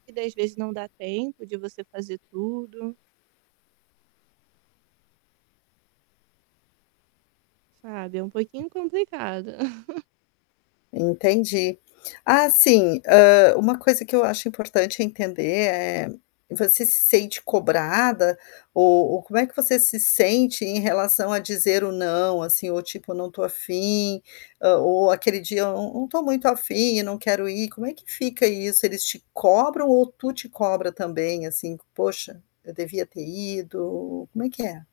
E 10 vezes não dá tempo de você fazer tudo. Sabe, é um pouquinho complicado. Entendi. Ah, sim, ah, uma coisa que eu acho importante entender é, você se sente cobrada ou ou como é que você se sente em relação a dizer o: "Não.", assim? Ou, tipo: "Eu não estou afim.", hã, ou aquele dia: "Eu eu eu não estou muito afim e não quero ir.", como é que fica isso? Eles te cobram ou tu te cobra também, assim: "Poxa, eu devia ter ido.", como é que é?